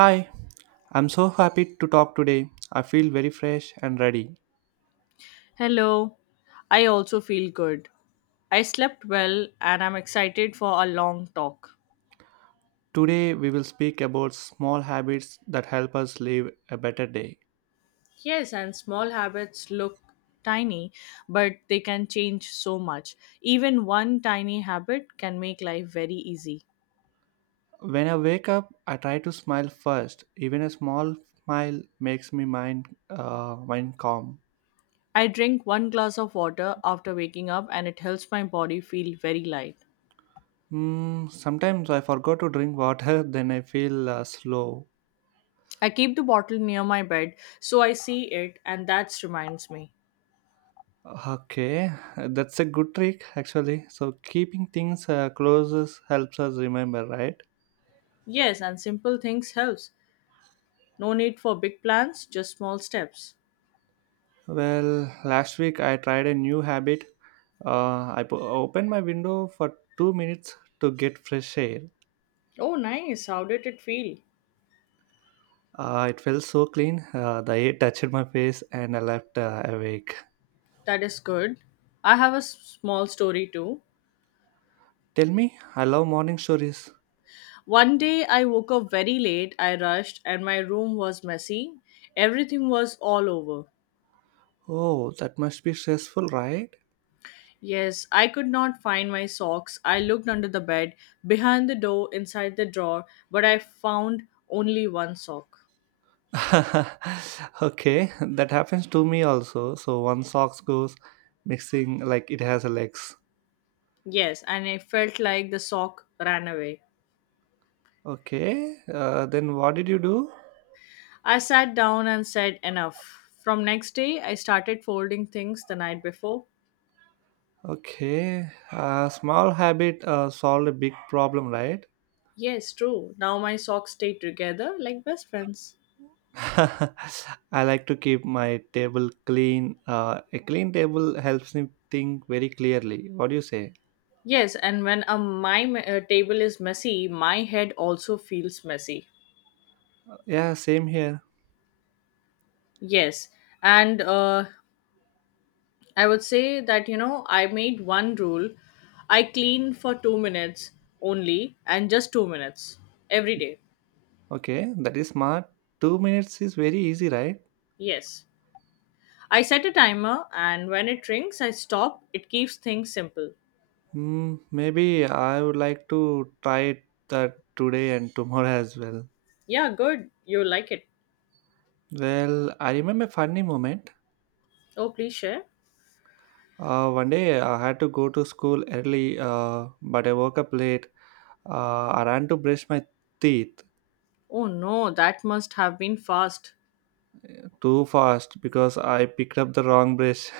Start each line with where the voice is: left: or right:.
right: Hi, I'm so happy to talk today. I feel very fresh and ready.
left: Hello, I also feel good. I slept well and I'm excited for a long talk.
right: Today, we will speak about small habits that help us live a better day.
left: Yes, and small habits look tiny, but they can change so much. Even one tiny habit can make life very easy.
right: When I wake up, I try to smile first. Even a small smile makes me mind calm.
left: I drink one glass of water after waking up and it helps my body feel very light.
right: Mm, sometimes I forgot to drink water, then I feel slow.
left: I keep the bottle near my bed so I see it and that reminds me.
right: Okay, that's a good trick actually. So, keeping things close helps us remember, right?
left: Yes, and simple things helps. No need for big plans, just small steps.
right: Well, last week I tried a new habit. I opened my window for 2 minutes to get fresh air.
left: Oh, nice. How did it feel?
right: It felt so clean. The air touched my face and I left awake.
left: That is good. I have a small story too.
right: Tell me, I love morning stories.
left: One day I woke up very late, I rushed, and my room was messy. Everything was all over.
right: Oh, that must be stressful, right?
left: Yes, I could not find my socks. I looked under the bed, behind the door, inside the drawer, but I found only one sock.
right: Okay, that happens to me also. So one socks goes mixing like it has a legs.
left: Yes, and I felt like the sock ran away.
right: Okay, then what did you do?
left: I sat down and said, "Enough." From next day, I started folding things the night before.
right: Okay, a small habit solved a big problem, right?
left: Yes, true. Now my socks stay together like best friends.
right: I like to keep my table clean. A clean table helps me think very clearly. What do you say?
left: Yes, and when my table is messy, my head also feels messy.
right: Yeah, same here.
left: Yes, and I would say that I made one rule: I clean for 2 minutes only, and just 2 minutes every day.
right: Okay, that is smart. 2 minutes is very easy, right?
left: Yes, I set a timer, and when it rings, I stop. It keeps things simple.
right: Hmm, maybe I would like to try that today and tomorrow as well.
left: Yeah, good. You like it?
right: Well, I remember a funny moment.
left: Oh, please share.
right: One day I had to go to school early, but I woke up late. I ran to brush my teeth
left: Oh no, that must have been fast.
right: too fast because I picked up the wrong brush.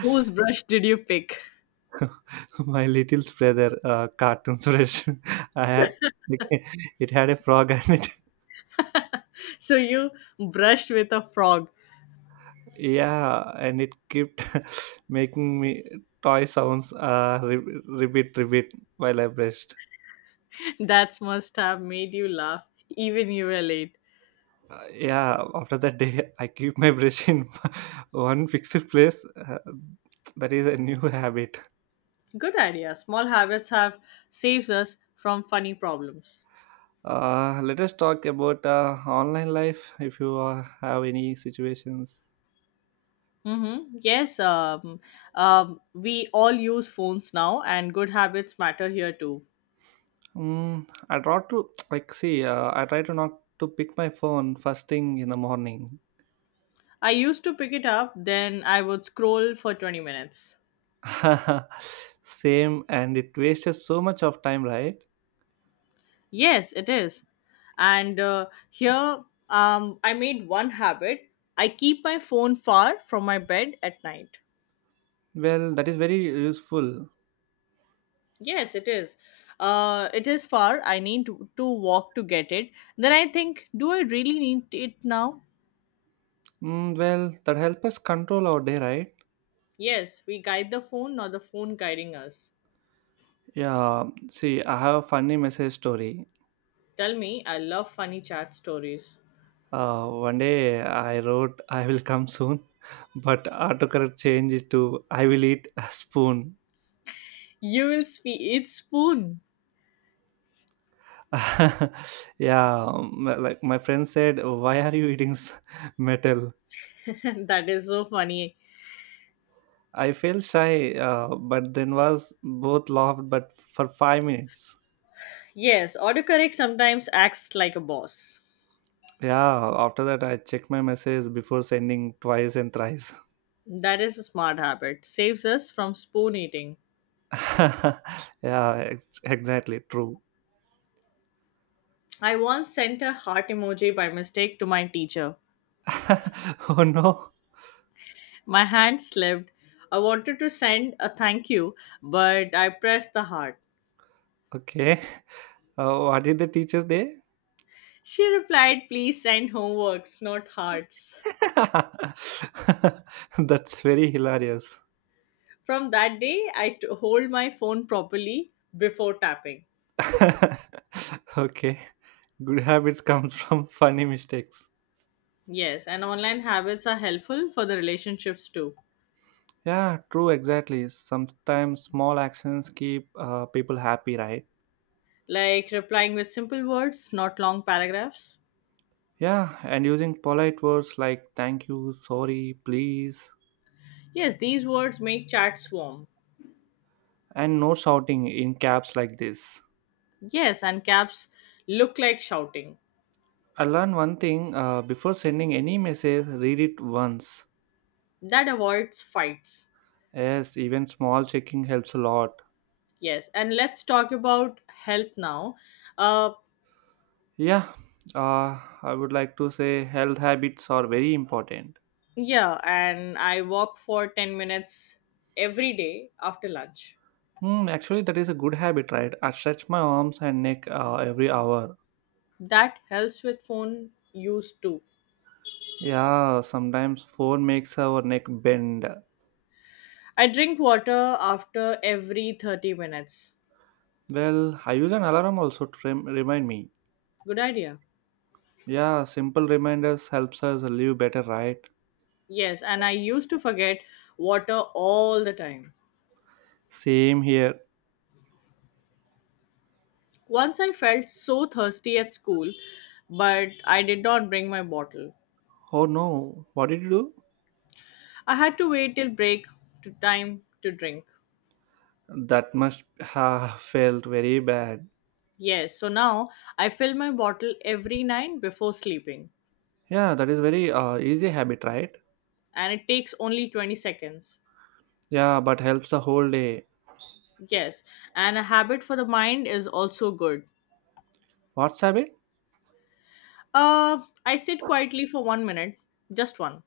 left: Whose brush did you pick?
right: My little brother, cartoon brush. I had it had a frog on it.
left: So you brushed with a frog.
right: Yeah, and it kept making me toy sounds. Ribbit, ribbit, while I brushed.
left: That must have made you laugh, even you were late.
right: Yeah, after that day, I keep my brush in one fixed place. That is a new habit.
left: Good idea. Small habits have saves us from funny problems.
right: Let us talk about online life. If you have any situations,
left: Mm-hmm. Yes, we all use phones now, and good habits matter here too.
right: mm, I try to like see. I try to not to pick my phone first thing in the morning.
left: I used to pick it up, then I would scroll for 20 minutes.
right: Same, and it wastes so much of time, right?
left: Yes, it is. And here, I made one habit. I keep my phone far from my bed at night.
right: Well, that is very useful.
left: Yes, it is. It is far. I need to walk to get it. Then I think, do I really need it now?
right: Mm, well, that help us control our day, right?
left: Yes, we guide the phone, not the phone guiding us.
right: Yeah, see, I have a funny message story.
left: Tell me, I love funny chat stories.
right: One day I wrote, I will come soon, but autocorrect changed it to, I will eat a spoon.
left: You will speak. It's spoon.
right: Yeah, like my friend said, why are you eating metal?
left: That is so funny.
right: I felt shy, but then was both laughed, but for 5 minutes.
left: Yes, autocorrect sometimes acts like a boss.
right: Yeah, after that, I checked my message before sending twice and thrice.
left: That is a smart habit. Saves us from spoon eating.
right: Yeah, exactly, true.
left: I once sent a heart emoji by mistake to my teacher.
right: Oh no.
left: My hand slipped. I wanted to send a thank you, but I pressed the heart.
right: Okay. What did the teacher say?
left: She replied, "Please send homeworks, not hearts."
right: That's very hilarious.
left: From that day, I hold my phone properly before tapping.
right: Okay. Good habits come from funny mistakes.
left: Yes, and online habits are helpful for the relationships too,
right: Yeah, true, exactly. Sometimes small actions keep people happy, right?
left: like replying with simple words, not long paragraphs.
right: Yeah, and using polite words like thank you, sorry, please,
left: Yes, these words make chats warm.
right: and no shouting in caps like this.
left: Yes, and caps look like shouting.
right: I learned one thing, before sending any message, read it once.
left: That avoids fights.
right: Yes, even small checking helps a lot.
left: Yes, and let's talk about health now. Uh,
right: Yeah, I would like to say health habits are very important.
left: yeah, and I walk for 10 minutes every day after lunch.
right: Hmm, actually, that is a good habit, right? I stretch my arms and neck every hour.
left: That helps with phone use too.
right: Yeah, sometimes phone makes our neck bend.
left: I drink water after every 30 minutes.
right: Well, I use an alarm also to remind me.
left: Good idea.
right: Yeah, simple reminders helps us live better, right?
left: Yes, and I used to forget water all the time.
right: Same here.
left: Once I felt so thirsty at school, but I did not bring my bottle.
right: Oh no, what did you do?
left: I had to wait till break to time to drink.
right: That must have felt very bad.
left: Yes, so now I fill my bottle every night before sleeping
right: Yeah, that is very easy habit, right?
left: and it takes only 20 seconds.
right: Yeah, but helps the whole day.
left: Yes, and a habit for the mind is also good.
right: What's habit?
left: Uh, I sit quietly for 1 minute, just one.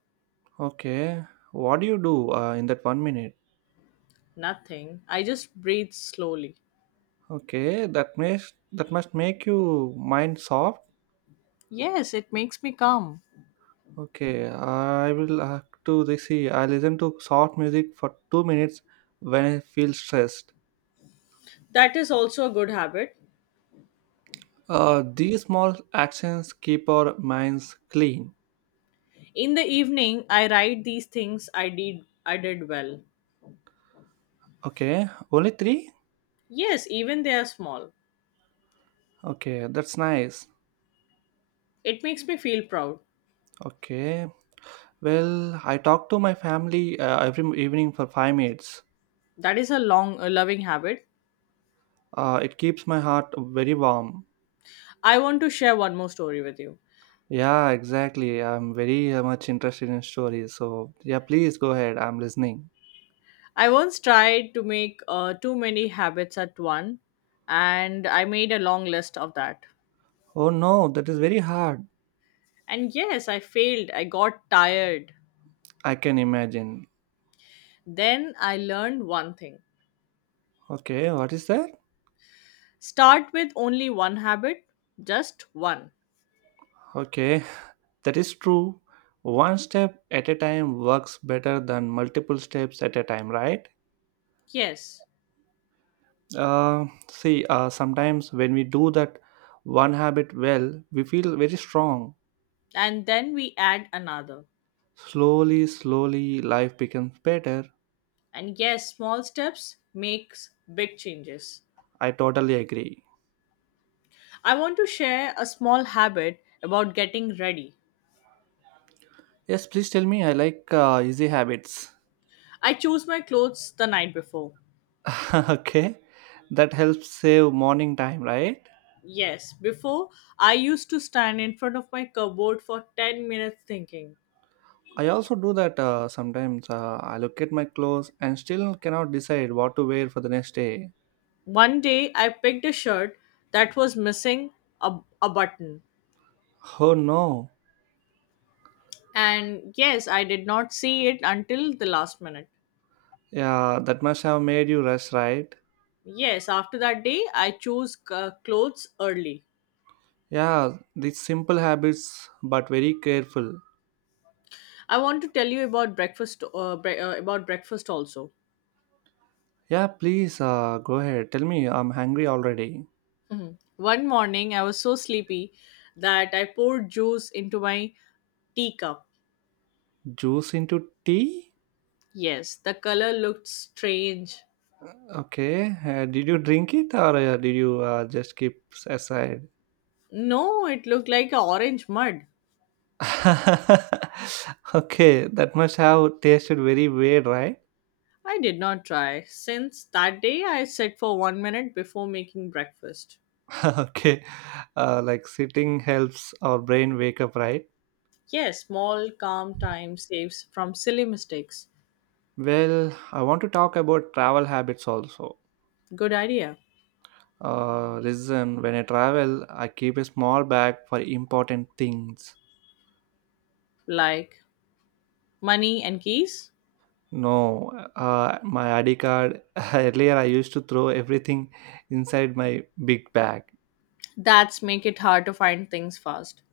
right: Okay, what do you do in that 1 minute?
left: Nothing. I just breathe slowly.
right: Okay, that makes that must make you mind soft.
left: Yes, it makes me calm.
right: Okay, I will have to this. See, I listen to soft music for 2 minutes when I feel stressed.
left: That is also a good habit.
right: These small actions keep our minds clean.
left: In the evening, I write these things I did well.
right: Okay, only three.
left: Yes, even they are small.
right: Okay, that's nice.
left: It makes me feel proud.
right: Okay, well, I talk to my family every evening for 5 minutes.
left: That is a loving habit.
right: It keeps my heart very warm.
left: I want to share one more story with you.
right: Yeah, exactly. I'm very much interested in stories. So, yeah, please go ahead. I'm listening.
left: I once tried to make too many habits at one, and I made a long list of that.
right: Oh no, that is very hard.
left: And yes, I failed. I got tired.
right: I can imagine.
left: Then I learned one thing:
right: Okay, what is that?
left: start with only one habit, just one.
right: Okay, that is true. One step at a time works better than multiple steps at a time, right?
left: Yes.
right: See, sometimes when we do that one habit well, we feel very strong.
left: And then we add another.
right: Slowly, slowly, life becomes better.
left: And yes, small steps makes big changes.
right: I totally agree.
left: I want to share a small habit about getting ready.
right: Yes, please tell me. I like easy habits.
left: I choose my clothes the night before.
right: Okay, that helps save morning time, right?
left: Yes, before I used to stand in front of my cupboard for 10 minutes thinking.
right: I also do that, sometimes I look at my clothes and still cannot decide what to wear for the next day.
left: One day I picked a shirt that was missing a button.
right: Oh no.
left: And yes, I did not see it until the last minute.
right: Yeah, that must have made you rush, right?
left: Yes, after that day I chose clothes early.
right: Yeah, these simple habits, but very careful.
left: I want to tell you about breakfast also.
right: Yeah, please, go ahead, tell me, I'm hungry already.
left: Mhm. One morning I was so sleepy that I poured juice into my teacup.
right: Juice into tea?
left: Yes, the color looked strange.
right: Okay, did you drink it or did you just keep aside?
left: No, it looked like a orange mud.
right: Okay, that must have tasted very weird, right?
left: I did not try. Since that day, I sat for 1 minute before making breakfast.
right: Okay, like sitting helps our brain wake up, right?
left: Yes, small, calm time saves from silly mistakes.
right: Well, I want to talk about travel habits also.
left: Good idea.
right: Listen, when I travel, I keep a small bag for important things.
left: Like money and keys?
right: No, my ID card. Earlier, I used to throw everything inside my big bag.
left: That's make it hard to find things fast.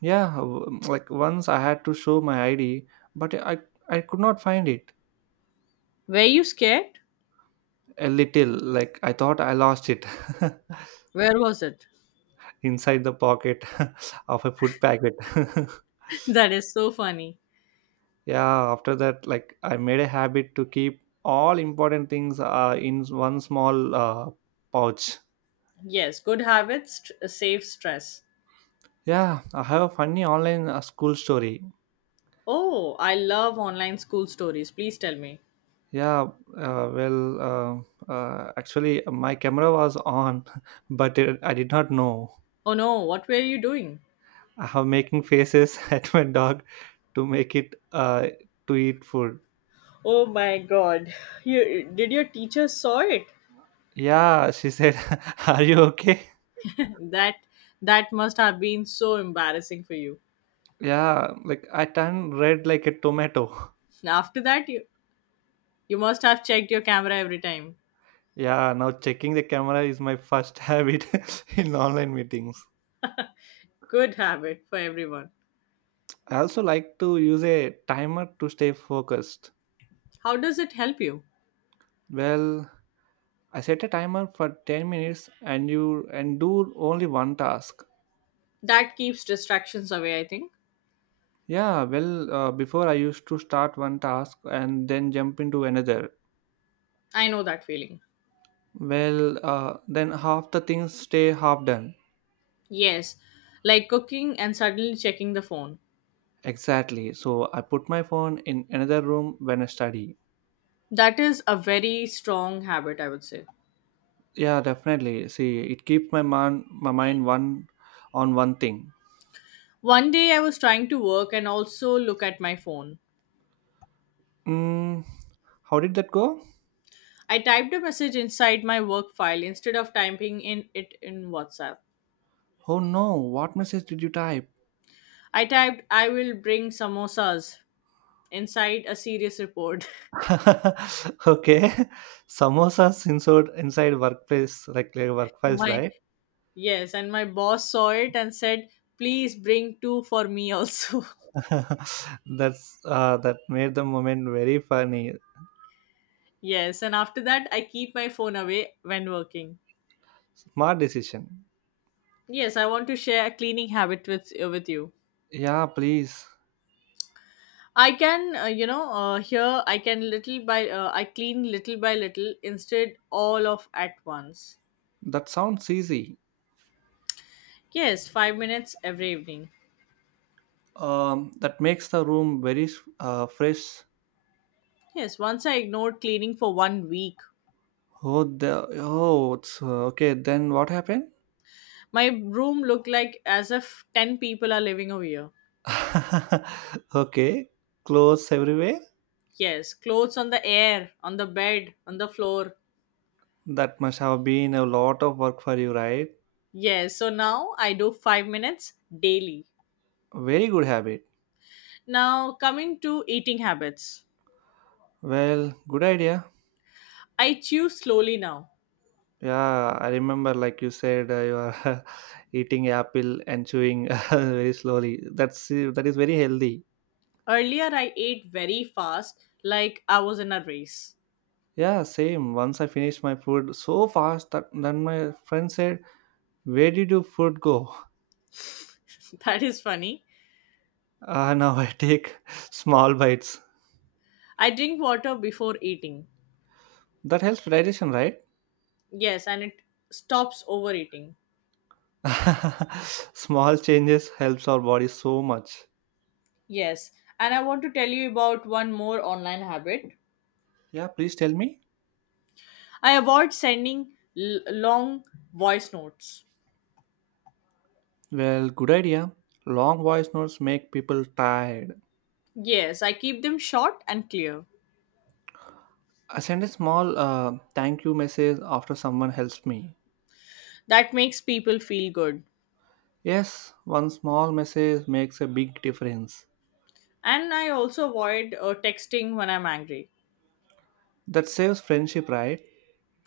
right: Yeah, like once I had to show my ID, but I could not find it.
left: Were you scared?
right: A little, like I thought I lost it.
left: Where was it?
right: Inside the pocket of a food packet.
left: That is so funny.
right: Yeah, after that, like I made a habit to keep all important things in one small pouch.
left: Yes, good habits save stress.
right: Yeah, I have a funny online school story.
left: Oh, I love online school stories. Please tell me.
right: Yeah, actually, my camera was on, but it, I did not know.
left: Oh no, what were you doing?
right: I have making faces at my dog to make it to eat food.
left: Oh my god. Did your teacher saw it?
right: Yeah, she said, are you okay?
left: that that must have been so embarrassing for you.
right: Yeah, like I turned red like a tomato.
left: After that you must have checked your camera every time.
right: Yeah, now checking the camera is my first habit in online meetings.
left: Good habit for everyone.
right: I also like to use a timer to stay focused.
left: How does it help you?
right: Well, I set a timer for 10 minutes and you and do only one task.
left: That keeps distractions away, I think.
right: Yeah, well, before I used to start one task and then jump into another.
left: I know that feeling.
right: Well, then half the things stay half done.
left: Yes, like cooking and suddenly checking the phone.
right: Exactly. So I put my phone in another room when I study.
left: That is a very strong habit, I would say.
right: Yeah, definitely. See, it keeps my mind one on one thing.
left: One day I was trying to work and also look at my phone.
right: Mm, how did that go?
left: I typed a message inside my work file instead of typing in it in WhatsApp.
right: Oh no! What message did you type?
left: I typed, "I will bring samosas" inside a serious report.
right: Okay, samosas inside workplace, like work files,
left: my
right: right?
left: Yes, and my boss saw it and said, "Please bring two for me also."
right: That's that made the moment very funny.
left: Yes, and after that I keep my phone away when working.
right: Smart decision.
left: Yes, I want to share a cleaning habit with you.
right: Yeah, please.
left: I can, you know, here I clean little by little instead all of at once.
right: That sounds easy.
left: Yes, 5 minutes every evening.
right: That makes the room very fresh.
left: Yes, once I ignored cleaning for 1 week.
right: Oh, the, oh, it's okay. Then what happened?
left: My room looked like as if 10 people are living over here.
right: Okay, clothes everywhere.
left: Yes, clothes on the air, on the bed, on the floor.
right: That must have been a lot of work for you, right?
left: Yes, so now I do 5 minutes daily.
right: Very good habit.
left: Now, coming to eating habits,
right: Well, good idea.
left: I chew slowly now.
right: Yeah, I remember, like you said, you are eating apple and chewing very slowly. That is very healthy.
left: Earlier, I ate very fast, like I was in a race.
right: Yeah, same. Once I finished my food so fast that then my friend said, "Where did your food go?"
left: That is funny.
right: Now I take small bites.
left: I drink water before eating.
right: That helps digestion, right?
left: Yes, and it stops overeating.
right: Small changes helps our body so much.
left: Yes, and I want to tell you about one more online habit.
right: Yeah, please tell me.
left: I avoid sending long voice notes.
right: Well, good idea. Long voice notes make people tired.
left: Yes, I keep them short and clear.
right: I send a small thank you message after someone helps me.
left: That makes people feel good.
right: Yes, one small message makes a big difference.
left: And I also avoid texting when I'm angry.
right: That saves friendship, right?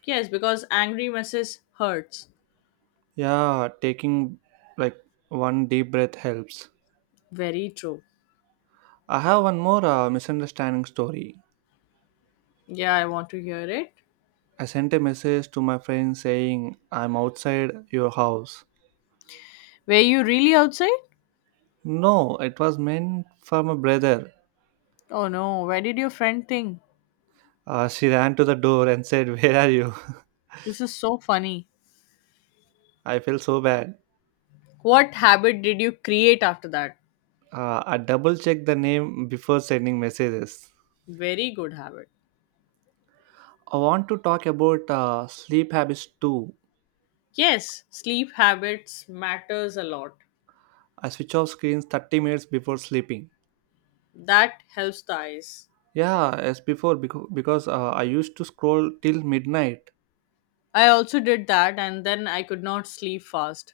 left: Yes, because angry messages hurts.
right: Yeah, taking like one deep breath helps.
left: Very true.
right: I have one more misunderstanding story.
left: Yeah, I want to hear it.
right: I sent a message to my friend saying, I'm outside your house.
left: Were you really outside?
right: No, it was meant for my brother.
left: Oh no, where did your friend think?
right: She ran to the door and said, where are you?
left: This is so funny.
right: I felt so bad.
left: What habit did you create after that?
right: I double checked the name before sending messages.
left: Very good habit.
right: I want to talk about sleep habits too.
left: Yes, sleep habits matters a lot.
right: I switch off screens 30 minutes before sleeping.
left: That helps the eyes.
right: Yeah, as before, because I used to scroll till midnight.
left: I also did that and then I could not sleep fast.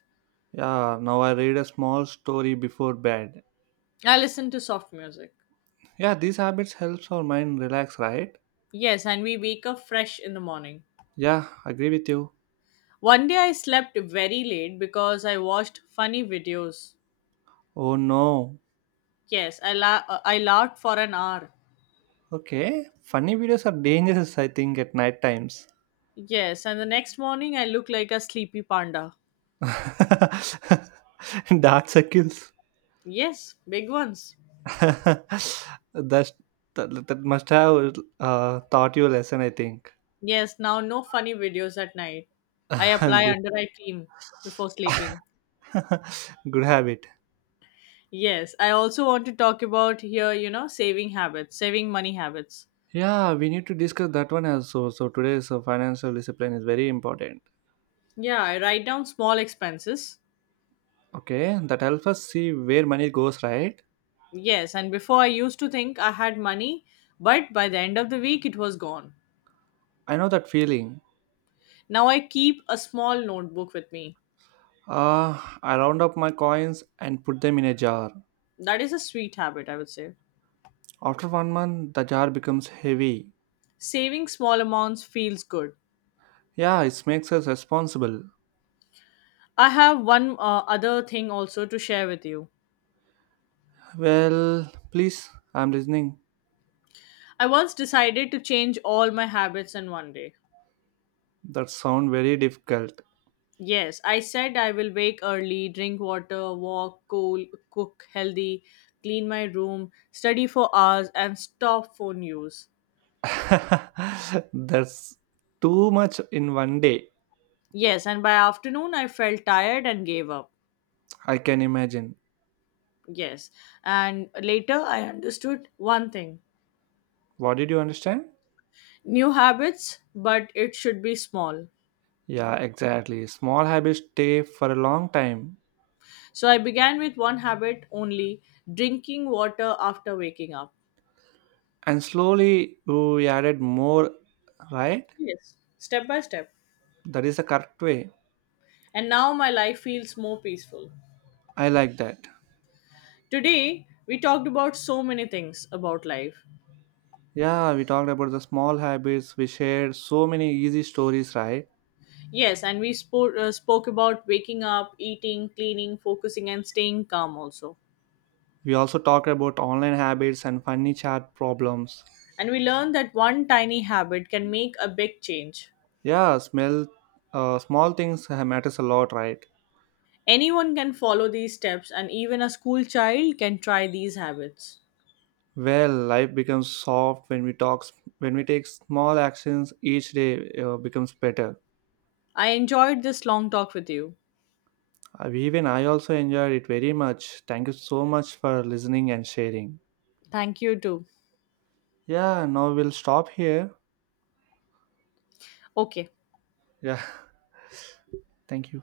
right: Yeah, now I read a small story before bed.
left: I listened to soft music.
right: Yeah, these habits helps our mind relax, right?
left: Yes, and we wake up fresh in the morning.
right: Yeah, agree with you.
left: One day I slept very late because I watched funny videos.
right: Oh no.
left: Yes, I laughed for an hour.
right: Okay, funny videos are dangerous, I think, at night times.
left: Yes, and the next morning I look like a sleepy panda.
right: Dark circles.
left: Yes, big ones.
right: That's, that must have taught you a lesson, I think.
left: Yes, now no funny videos at night. I apply
right: Good.
left: under eye cream before sleeping.
right: Good habit.
left: Yes, I also want to talk about here, saving money habits.
right: Yeah, we need to discuss that one also. So today's financial discipline is very important.
left: Yeah, I write down small expenses.
right: Okay, that helps us see where money goes, right?
left: Yes, and before I used to think I had money, but by the end of the week it was gone.
right: I know that feeling.
left: Now I keep a small notebook with me.
right: Uh, I round up my coins and put them in a jar.
left: That is a sweet habit, I would say.
right: After 1 month, the jar becomes heavy.
left: Saving small amounts feels good.
right: Yeah, it makes us responsible.
left: I have one other thing also to share with you.
right: Well, please, I'm listening.
left: I once decided to change all my habits in one day.
right: That sound very difficult.
left: Yes, I said I will wake early, drink water, walk, cook healthy, clean my room, study for hours, and stop phone use.
right: That's too much in one day.
left: Yes, and by afternoon I felt tired and gave up.
right: I can imagine.
left: Yes, and later I understood one thing:
right: What did you understand?
left: new habits, but it should be small.
right: Yeah, exactly. Small habits stay for a long time.
left: So I began with one habit only drinking water after waking up.
right: And slowly we added more, right?
left: Yes, step by step.
right: That is the correct way.
left: And now my life feels more peaceful.
right: I like that.
left: Today, we talked about so many things about life.
right: Yeah, we talked about the small habits. We shared so many easy stories, right?
left: Yes, and we spoke about waking up, eating, cleaning, focusing, and staying calm also.
right: We also talked about online habits and funny chat problems.
left: And we learned that one tiny habit can make a big change.
right: Yeah, small things matters a lot, right?
left: Anyone can follow these steps, and even a school child can try these habits.
right: Well, life becomes soft when we talk. When we take small actions each day, becomes better.
left: I enjoyed this long talk with you.
right: Even I also enjoyed it very much. Thank you so much for listening and sharing.
left: Thank you too.
right: Yeah, now we'll stop here.
left: Okay.
right: Yeah, thank you.